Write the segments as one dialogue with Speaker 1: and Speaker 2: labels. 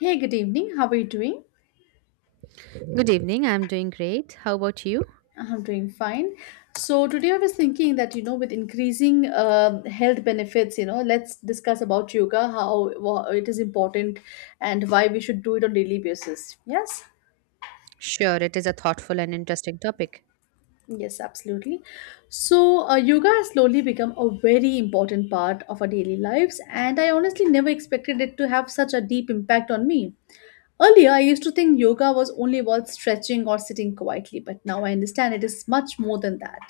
Speaker 1: Hey, good evening. How are you doing?
Speaker 2: Good evening. I'm doing great. How about you?
Speaker 1: I'm doing fine. So today I was thinking that with increasing health benefits, let's discuss about yoga, how it is important, and why we should do it on daily basis. Yes,
Speaker 2: Sure, it is a thoughtful and interesting topic.
Speaker 1: yes, absolutely. So yoga has slowly become a very important part of our daily lives, and I honestly never expected it to have such a deep impact on me. Earlier, I used to think yoga was only about stretching or sitting quietly, but now I understand it is much more than that.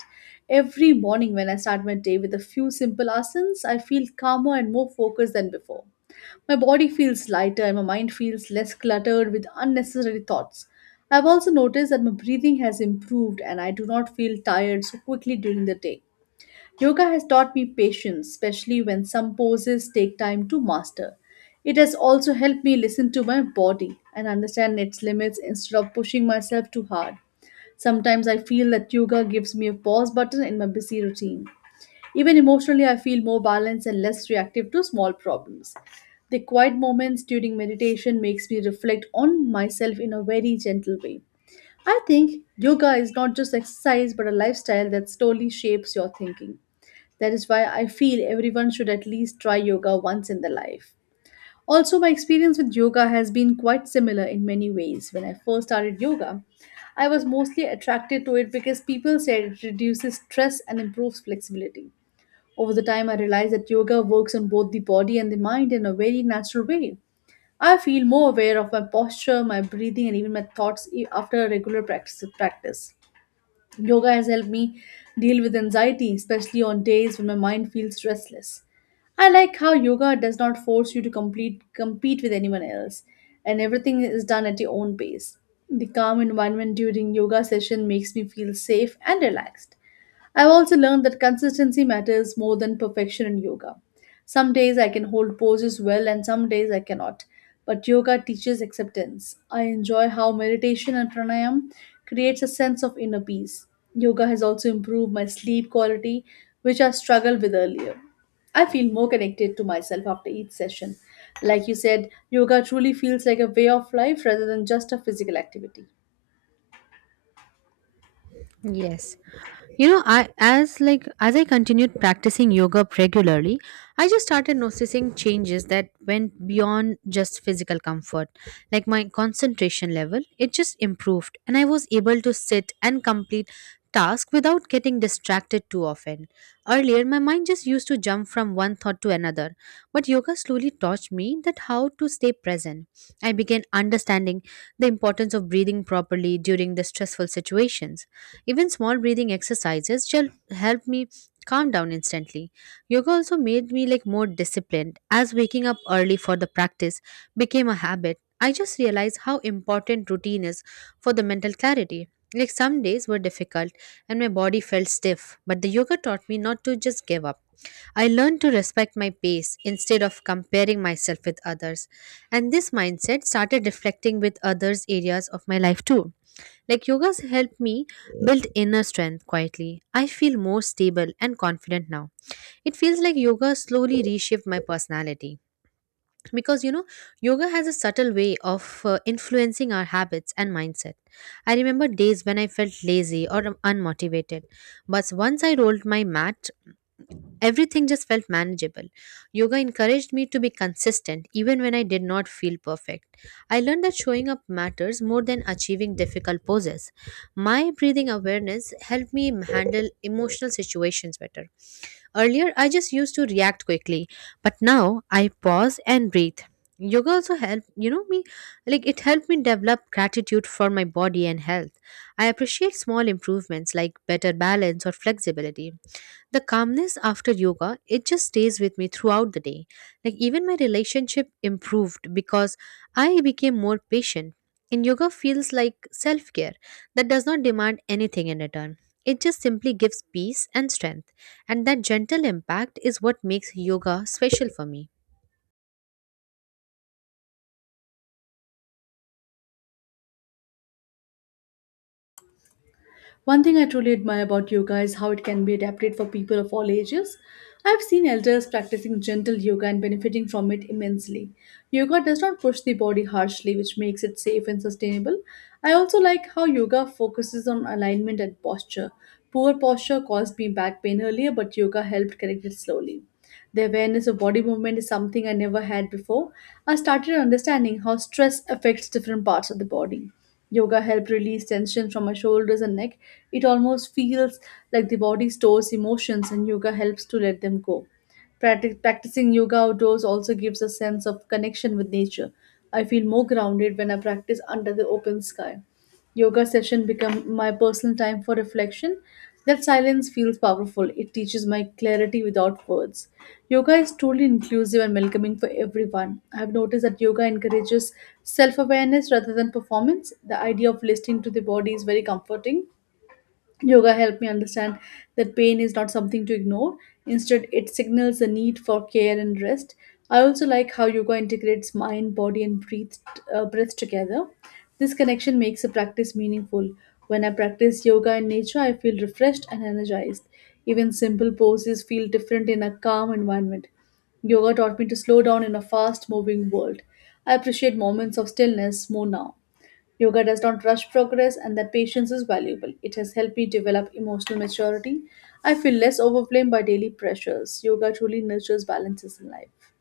Speaker 1: Every morning, when I start my day with a few simple asanas, I feel calmer and more focused than before. My body feels lighter and my mind feels less cluttered with unnecessary thoughts. I've also noticed that my breathing has improved and I do not feel tired so quickly during the day. Yoga has taught me patience, especially when some poses take time to master. It has also helped me listen to my body and understand its limits instead of pushing myself too hard. Sometimes I feel that yoga gives me a pause button in my busy routine. Even emotionally, I feel more balanced and less reactive to small problems. The quiet moments during meditation makes me reflect on myself in a very gentle way. I think yoga is not just exercise but a lifestyle that slowly shapes your thinking. That is why I feel everyone should at least try yoga once in their life. Also, my experience with yoga has been quite similar in many ways. When I first started yoga, I was mostly attracted to it because people said it reduces stress and improves flexibility. Over the time, I realized that yoga works on both the body and the mind in a very natural way. I feel more aware of my posture, my breathing, and even my thoughts after a regular practice. Yoga has helped me deal with anxiety, especially on days when my mind feels restless. I like how yoga does not force you to complete compete with anyone else, and everything is done at your own pace. The calm environment during yoga session makes me feel safe and relaxed. I've also learned that consistency matters more than perfection in yoga. Some days I can hold poses well and some days I cannot. But yoga teaches acceptance. I enjoy how meditation and pranayam creates a sense of inner peace. Yoga has also improved my sleep quality, which I struggled with earlier. I feel more connected to myself after each session. Like you said, yoga truly feels like a way of life rather than just a physical activity.
Speaker 2: Yes. I as I continued practicing yoga regularly, I just started noticing changes that went beyond just physical comfort. Like my concentration level, it just improved and I was able to sit and complete tasks without getting distracted too often. Earlier my mind just used to jump from one thought to another, but yoga slowly taught me that how to stay present. I began understanding the importance of breathing properly during the stressful situations, even small breathing exercises shall help me calm down instantly. Yoga also made me like more disciplined as waking up early for the practice became a habit. I just realized how important routine is for the mental clarity. Like some days were difficult and my body felt stiff, but the yoga taught me not to just give up. I learned to respect my pace instead of comparing myself with others. And this mindset started reflecting with others' areas of my life too. Like yoga's helped me build inner strength quietly. I feel more stable and confident now. It feels like yoga slowly reshaped my personality because yoga has a subtle way of influencing our habits and mindset. I remember days when I felt lazy or unmotivated, but once I rolled my mat, everything just felt manageable. Yoga encouraged me to be consistent even when I did not feel perfect. I learned that showing up matters more than achieving difficult poses. My breathing awareness helped me handle emotional situations better. Earlier, I just used to react quickly, but now I pause and breathe. Yoga also helped me. It helped me develop gratitude for my body and health. I appreciate small improvements like better balance or flexibility. The calmness after yoga, it just stays with me throughout the day. Like even my relationship improved because I became more patient. And yoga feels like self-care that does not demand anything in return. It just simply gives peace and strength. And that gentle impact is what makes yoga special for me.
Speaker 1: One thing I truly admire about yoga is how it can be adapted for people of all ages. I've seen elders practicing gentle yoga and benefiting from it immensely. Yoga does not push the body harshly, which makes it safe and sustainable. I also like how yoga focuses on alignment and posture. Poor posture caused me back pain earlier, but yoga helped correct it slowly. The awareness of body movement is something I never had before. I started understanding how stress affects different parts of the body. Yoga helped release tension from my shoulders and neck. It almost feels like the body stores emotions and yoga helps to let them go. Practicing yoga outdoors also gives a sense of connection with nature. I feel more grounded when I practice under the open sky. Yoga session become my personal time for reflection. That silence feels powerful. It teaches my clarity without words. Yoga is truly inclusive and welcoming for everyone. I have noticed that yoga encourages self awareness rather than performance. The idea of listening to the body is very comforting. Yoga helped me understand that pain is not something to ignore. Instead, it signals the need for care and rest. I also like how yoga integrates mind, body, and breath, breath together. This connection makes the practice meaningful. When I practice yoga in nature, I feel refreshed and energized. Even simple poses feel different in a calm environment. Yoga taught me to slow down in a fast moving world. I appreciate moments of stillness more now. Yoga does not rush progress, and that patience is valuable. It has helped me develop emotional maturity. I feel less overwhelmed by daily pressures. Yoga truly nurtures balances in life.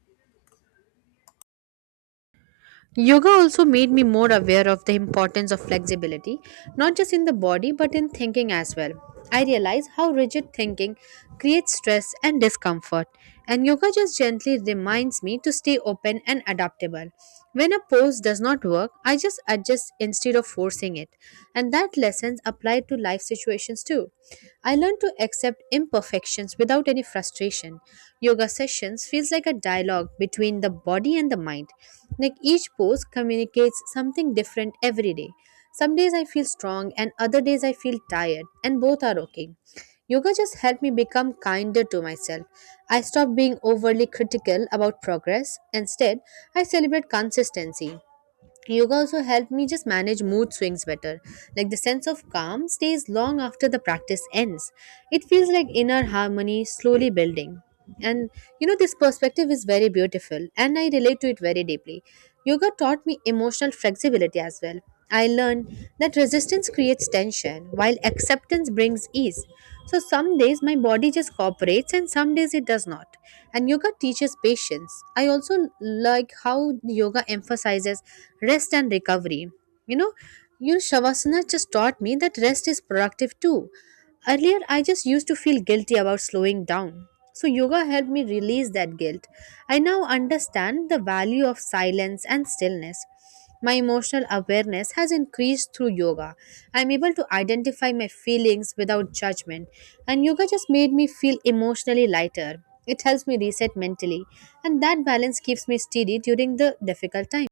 Speaker 2: Yoga also made me more aware of the importance of flexibility, not just in the body but in thinking as well. I realize how rigid thinking creates stress and discomfort, and yoga just gently reminds me to stay open and adaptable. When a pose does not work, I just adjust instead of forcing it, and that lesson apply to life situations too. I learned to accept imperfections without any frustration. Yoga sessions feels like a dialogue between the body and the mind. Like each pose communicates something different every day. Some days I feel strong and other days I feel tired, and both are okay. Yoga just helped me become kinder to myself. I stopped being overly critical about progress. Instead, I celebrate consistency. Yoga also helped me just manage mood swings better. Like the sense of calm stays long after the practice ends. It feels like inner harmony slowly building. And this perspective is very beautiful and I relate to it very deeply. Yoga taught me emotional flexibility as well. I learned that resistance creates tension while acceptance brings ease. So some days my body just cooperates and some days it does not. And yoga teaches patience. I also like how yoga emphasizes rest and recovery. You know, your Shavasana just taught me that rest is productive too. Earlier, I just used to feel guilty about slowing down. So, yoga helped me release that guilt. I now understand the value of silence and stillness. My emotional awareness has increased through yoga. I'm able to identify my feelings without judgment, and yoga just made me feel emotionally lighter. It helps me reset mentally, and that balance keeps me steady during the difficult times.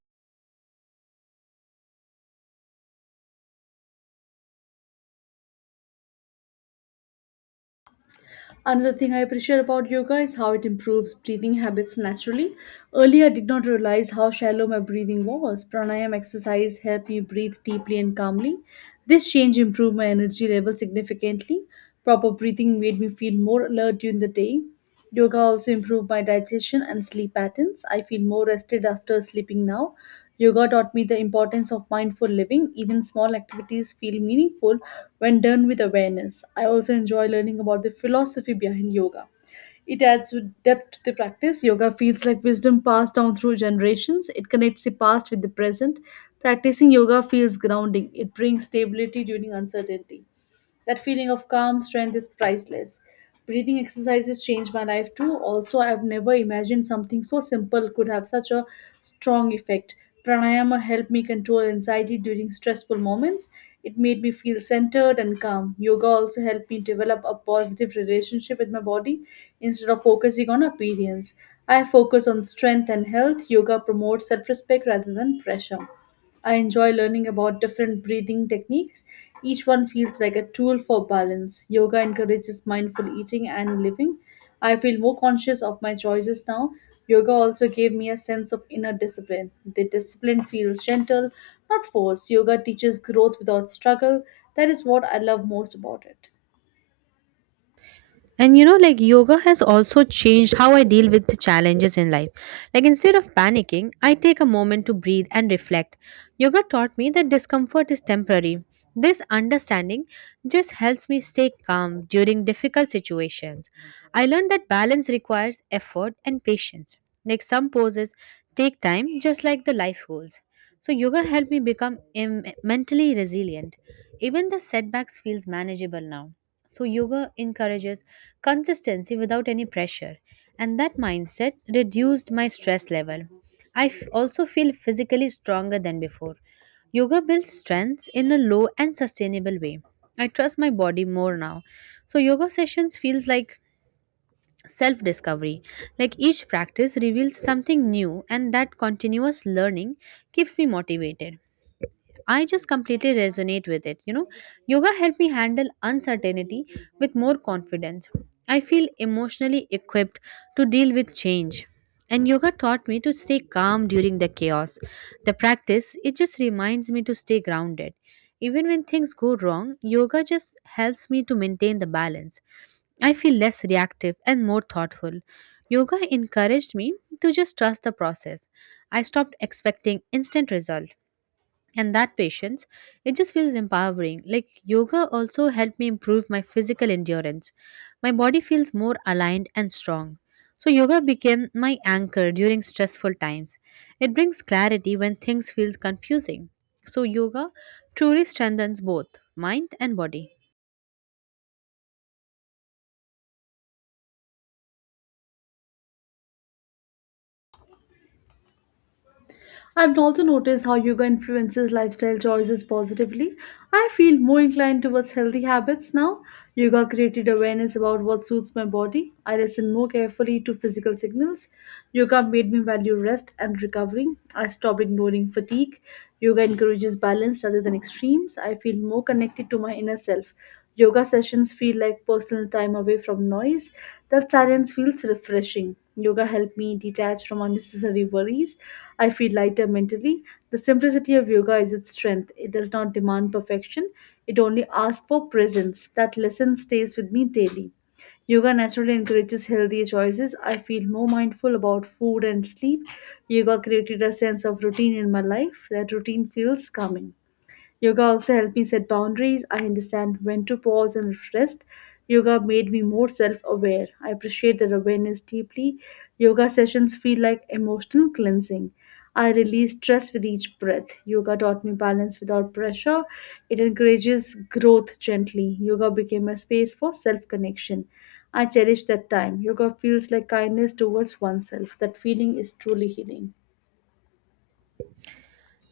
Speaker 1: Another thing I appreciate about yoga is how it improves breathing habits naturally. Earlier, I did not realize how shallow my breathing was. Pranayam exercise helped me breathe deeply and calmly. This change improved my energy level significantly. Proper breathing made me feel more alert during the day. Yoga also improved my digestion and sleep patterns. I feel more rested after sleeping now. Yoga taught me the importance of mindful living. Even small activities feel meaningful when done with awareness. I also enjoy learning about the philosophy behind yoga. It adds depth to the practice. Yoga feels like wisdom passed down through generations. It connects the past with the present. Practicing yoga feels grounding. It brings stability during uncertainty. That feeling of calm strength is priceless. Breathing exercises changed my life too. Also, I've never imagined something so simple could have such a strong effect. Pranayama helped me control anxiety during stressful moments. It made me feel centered and calm. Yoga also helped me develop a positive relationship with my body instead of focusing on appearance. I focus on strength and health. Yoga promotes self respect rather than pressure. I enjoy learning about different breathing techniques. Each one feels like a tool for balance. Yoga encourages mindful eating and living. I feel more conscious of my choices now. Yoga also gave me a sense of inner discipline. The discipline feels gentle, not forced. Yoga teaches growth without struggle. That is what I love most about it.
Speaker 2: And yoga has also changed how I deal with the challenges in life. Like instead of panicking, I take a moment to breathe and reflect. Yoga taught me that discomfort is temporary. This understanding just helps me stay calm during difficult situations. I learned that balance requires effort and patience. Like some poses take time, just like the life goals. So yoga helped me become mentally resilient. Even the setbacks feels manageable now. So yoga encourages consistency without any pressure, and that mindset reduced my stress level. I also feel physically stronger than before. Yoga builds strength in a low and sustainable way. I trust my body more now. So yoga sessions feels like self discovery. Like each practice reveals something new, and that continuous learning keeps me motivated. I just completely resonate with it. Yoga helped me handle uncertainty with more confidence. I feel emotionally equipped to deal with change. And yoga taught me to stay calm during the chaos. The practice, it just reminds me to stay grounded. Even when things go wrong, yoga just helps me to maintain the balance. I feel less reactive and more thoughtful. Yoga encouraged me to just trust the process. I stopped expecting instant results, and that patience, it just feels empowering. Like yoga also helped me improve my physical endurance. My body feels more aligned and strong. So yoga became my anchor during stressful times. It brings clarity when things feels confusing. So yoga truly strengthens both mind and body.
Speaker 1: I've also noticed how yoga influences lifestyle choices positively. I feel more inclined towards healthy habits now. Yoga created awareness about what suits my body. I listen more carefully to physical signals. Yoga made me value rest and recovery. I stopped ignoring fatigue. Yoga encourages balance rather than extremes. I feel more connected to my inner self. Yoga sessions feel like personal time away from noise. That silence feels refreshing. Yoga helped me detach from unnecessary worries. I feel lighter mentally. The simplicity of yoga is its strength. It does not demand perfection, it only asks for presence. That lesson stays with me daily. Yoga naturally encourages healthier choices. I feel more mindful about food and sleep. Yoga created a sense of routine in my life. That routine feels calming. Yoga also helped me set boundaries. I understand when to pause and rest. Yoga made me more self aware. I appreciate that awareness deeply. Yoga sessions feel like emotional cleansing. I release stress with each breath. Yoga taught me balance without pressure. It encourages growth gently. Yoga became a space for self connection. I cherish that time. Yoga feels like kindness towards oneself. That feeling is truly healing.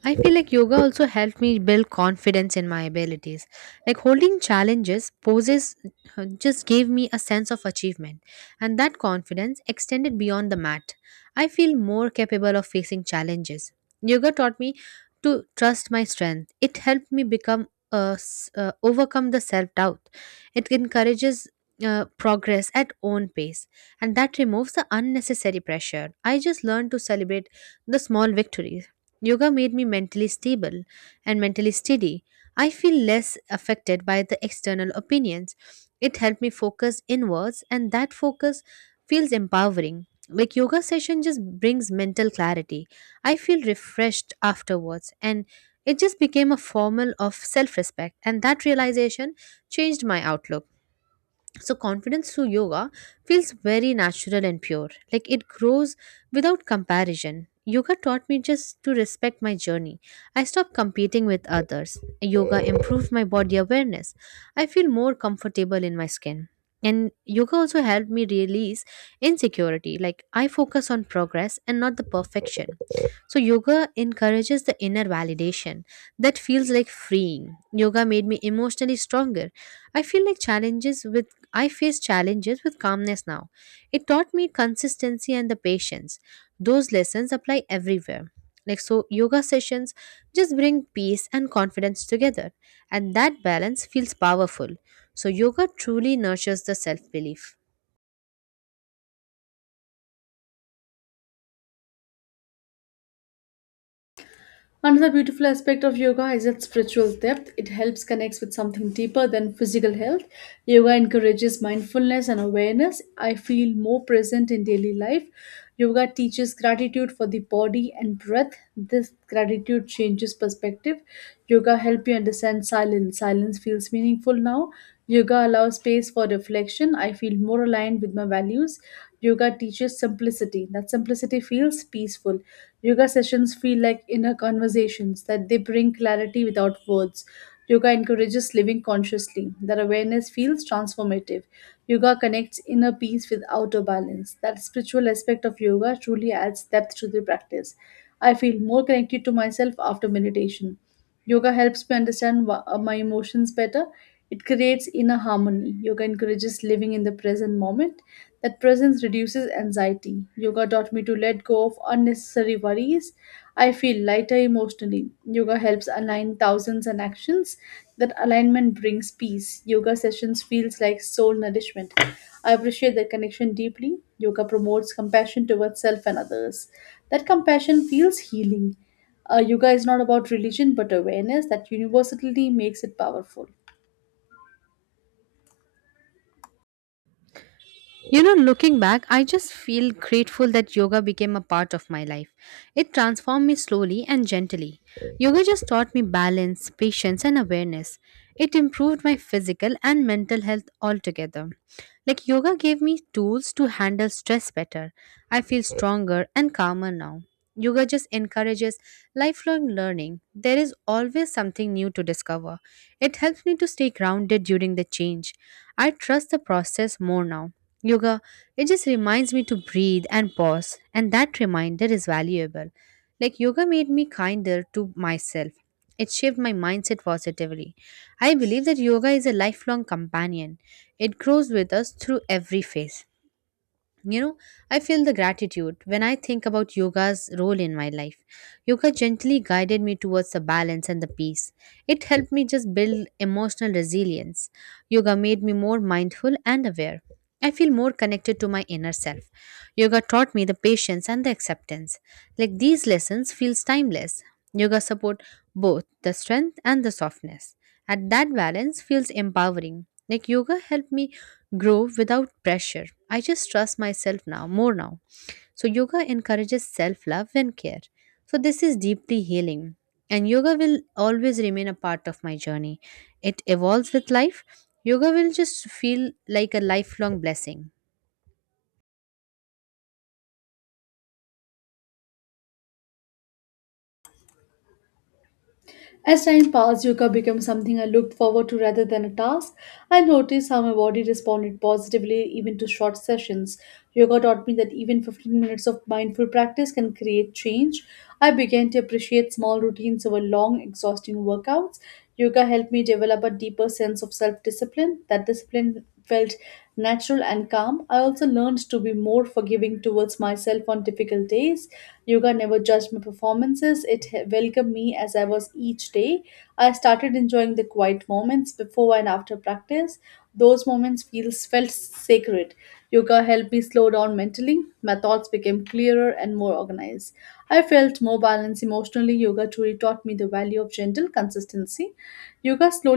Speaker 2: I feel like yoga also helped me build confidence in my abilities. Like holding challenges, poses just gave me a sense of achievement, and that confidence extended beyond the mat. I feel more capable of facing challenges. Yoga taught me to trust my strength. It helped me become overcome the self doubt. It encourages progress at own pace, and that removes the unnecessary pressure. I just learned to celebrate the small victories. Yoga made me mentally stable and mentally steady. I feel less affected by the external opinions. It helped me focus inwards, and that focus feels empowering. Like yoga session just brings mental clarity. I feel refreshed afterwards, and it just became a formal of self respect. And that realization changed my outlook. So, confidence through yoga feels very natural and pure. Like it grows without comparison. Yoga taught me just to respect my journey. I stopped competing with others. Yoga improved my body awareness. I feel more comfortable in my skin. And yoga also helped me release insecurity. Like I focus on progress and not the perfection. So, yoga encourages the inner validation that feels like freeing. Yoga made me emotionally stronger. I feel like challenges with I face challenges with calmness now. It taught me consistency and the patience. Those lessons apply everywhere. Like so yoga sessions just bring peace and confidence together, and that balance feels powerful. So yoga truly nurtures the self-belief.
Speaker 1: Another beautiful aspect of yoga is its spiritual depth. It helps connect with something deeper than physical health. Yoga encourages mindfulness and awareness. I feel more present in daily life. Yoga teaches gratitude for the body and breath. This gratitude changes perspective. Yoga helps you understand silence. Silence feels meaningful now. Yoga allows space for reflection. I feel more aligned with my values. Yoga teaches simplicity. That simplicity feels peaceful. Yoga sessions feel like inner conversations that they bring clarity without words. Yoga encourages living consciously. That awareness feels transformative. Yoga connects inner peace with outer balance. That spiritual aspect of yoga truly adds depth to the practice. I feel more connected to myself after meditation. Yoga helps me understand my emotions better. It creates inner harmony. Yoga encourages living in the present moment. That presence reduces anxiety. Yoga taught me to let go of unnecessary worries. I feel lighter emotionally. Yoga helps align thousands and actions. That alignment brings peace. Yoga sessions feels like soul nourishment. I appreciate that connection deeply. Yoga promotes compassion towards self and others. That compassion feels healing. Yoga is not about religion but awareness that universality makes it powerful.
Speaker 2: Looking back, I just feel grateful that yoga became a part of my life. It transformed me slowly and gently. Yoga just taught me balance, patience, and awareness. It improved my physical and mental health altogether. Like, yoga gave me tools to handle stress better. I feel stronger and calmer now. Yoga just encourages lifelong learning. There is always something new to discover. It helps me to stay grounded during the change. I trust the process more now. Yoga, it just reminds me to breathe and pause, and that reminder is valuable. Like, yoga made me kinder to myself. It shaped my mindset positively. I believe that yoga is a lifelong companion. It grows with us through every phase. You know, I feel the gratitude when I think about yoga's role in my life. Yoga gently guided me towards the balance and the peace. It helped me just build emotional resilience. Yoga made me more mindful and aware. I feel more connected to my inner self. Yoga taught me the patience and the acceptance. Like these lessons feels timeless. Yoga support both the strength and the softness. At that balance feels empowering. Like yoga helped me grow without pressure. I just trust myself now, more now. So, yoga encourages self love and care. So, this is deeply healing. And yoga will always remain a part of my journey. It evolves with life. Yoga will just feel like a lifelong blessing.
Speaker 1: As time passed, yoga became something I looked forward to rather than a task. I noticed how my body responded positively even to short sessions. Yoga taught me that even 15 minutes of mindful practice can create change. I began to appreciate small routines over long, exhausting workouts. Yoga helped me develop a deeper sense of self discipline. That discipline felt natural and calm. I also learned to be more forgiving towards myself on difficult days. Yoga never judged my performances, welcomed me as I was each day. I started enjoying the quiet moments before and after practice. Those moments feels felt sacred. Yoga helped me slow down mentally. My thoughts became clearer and more organized. I felt more balanced emotionally. Yoga truly taught me the value of gentle consistency. Yoga slowly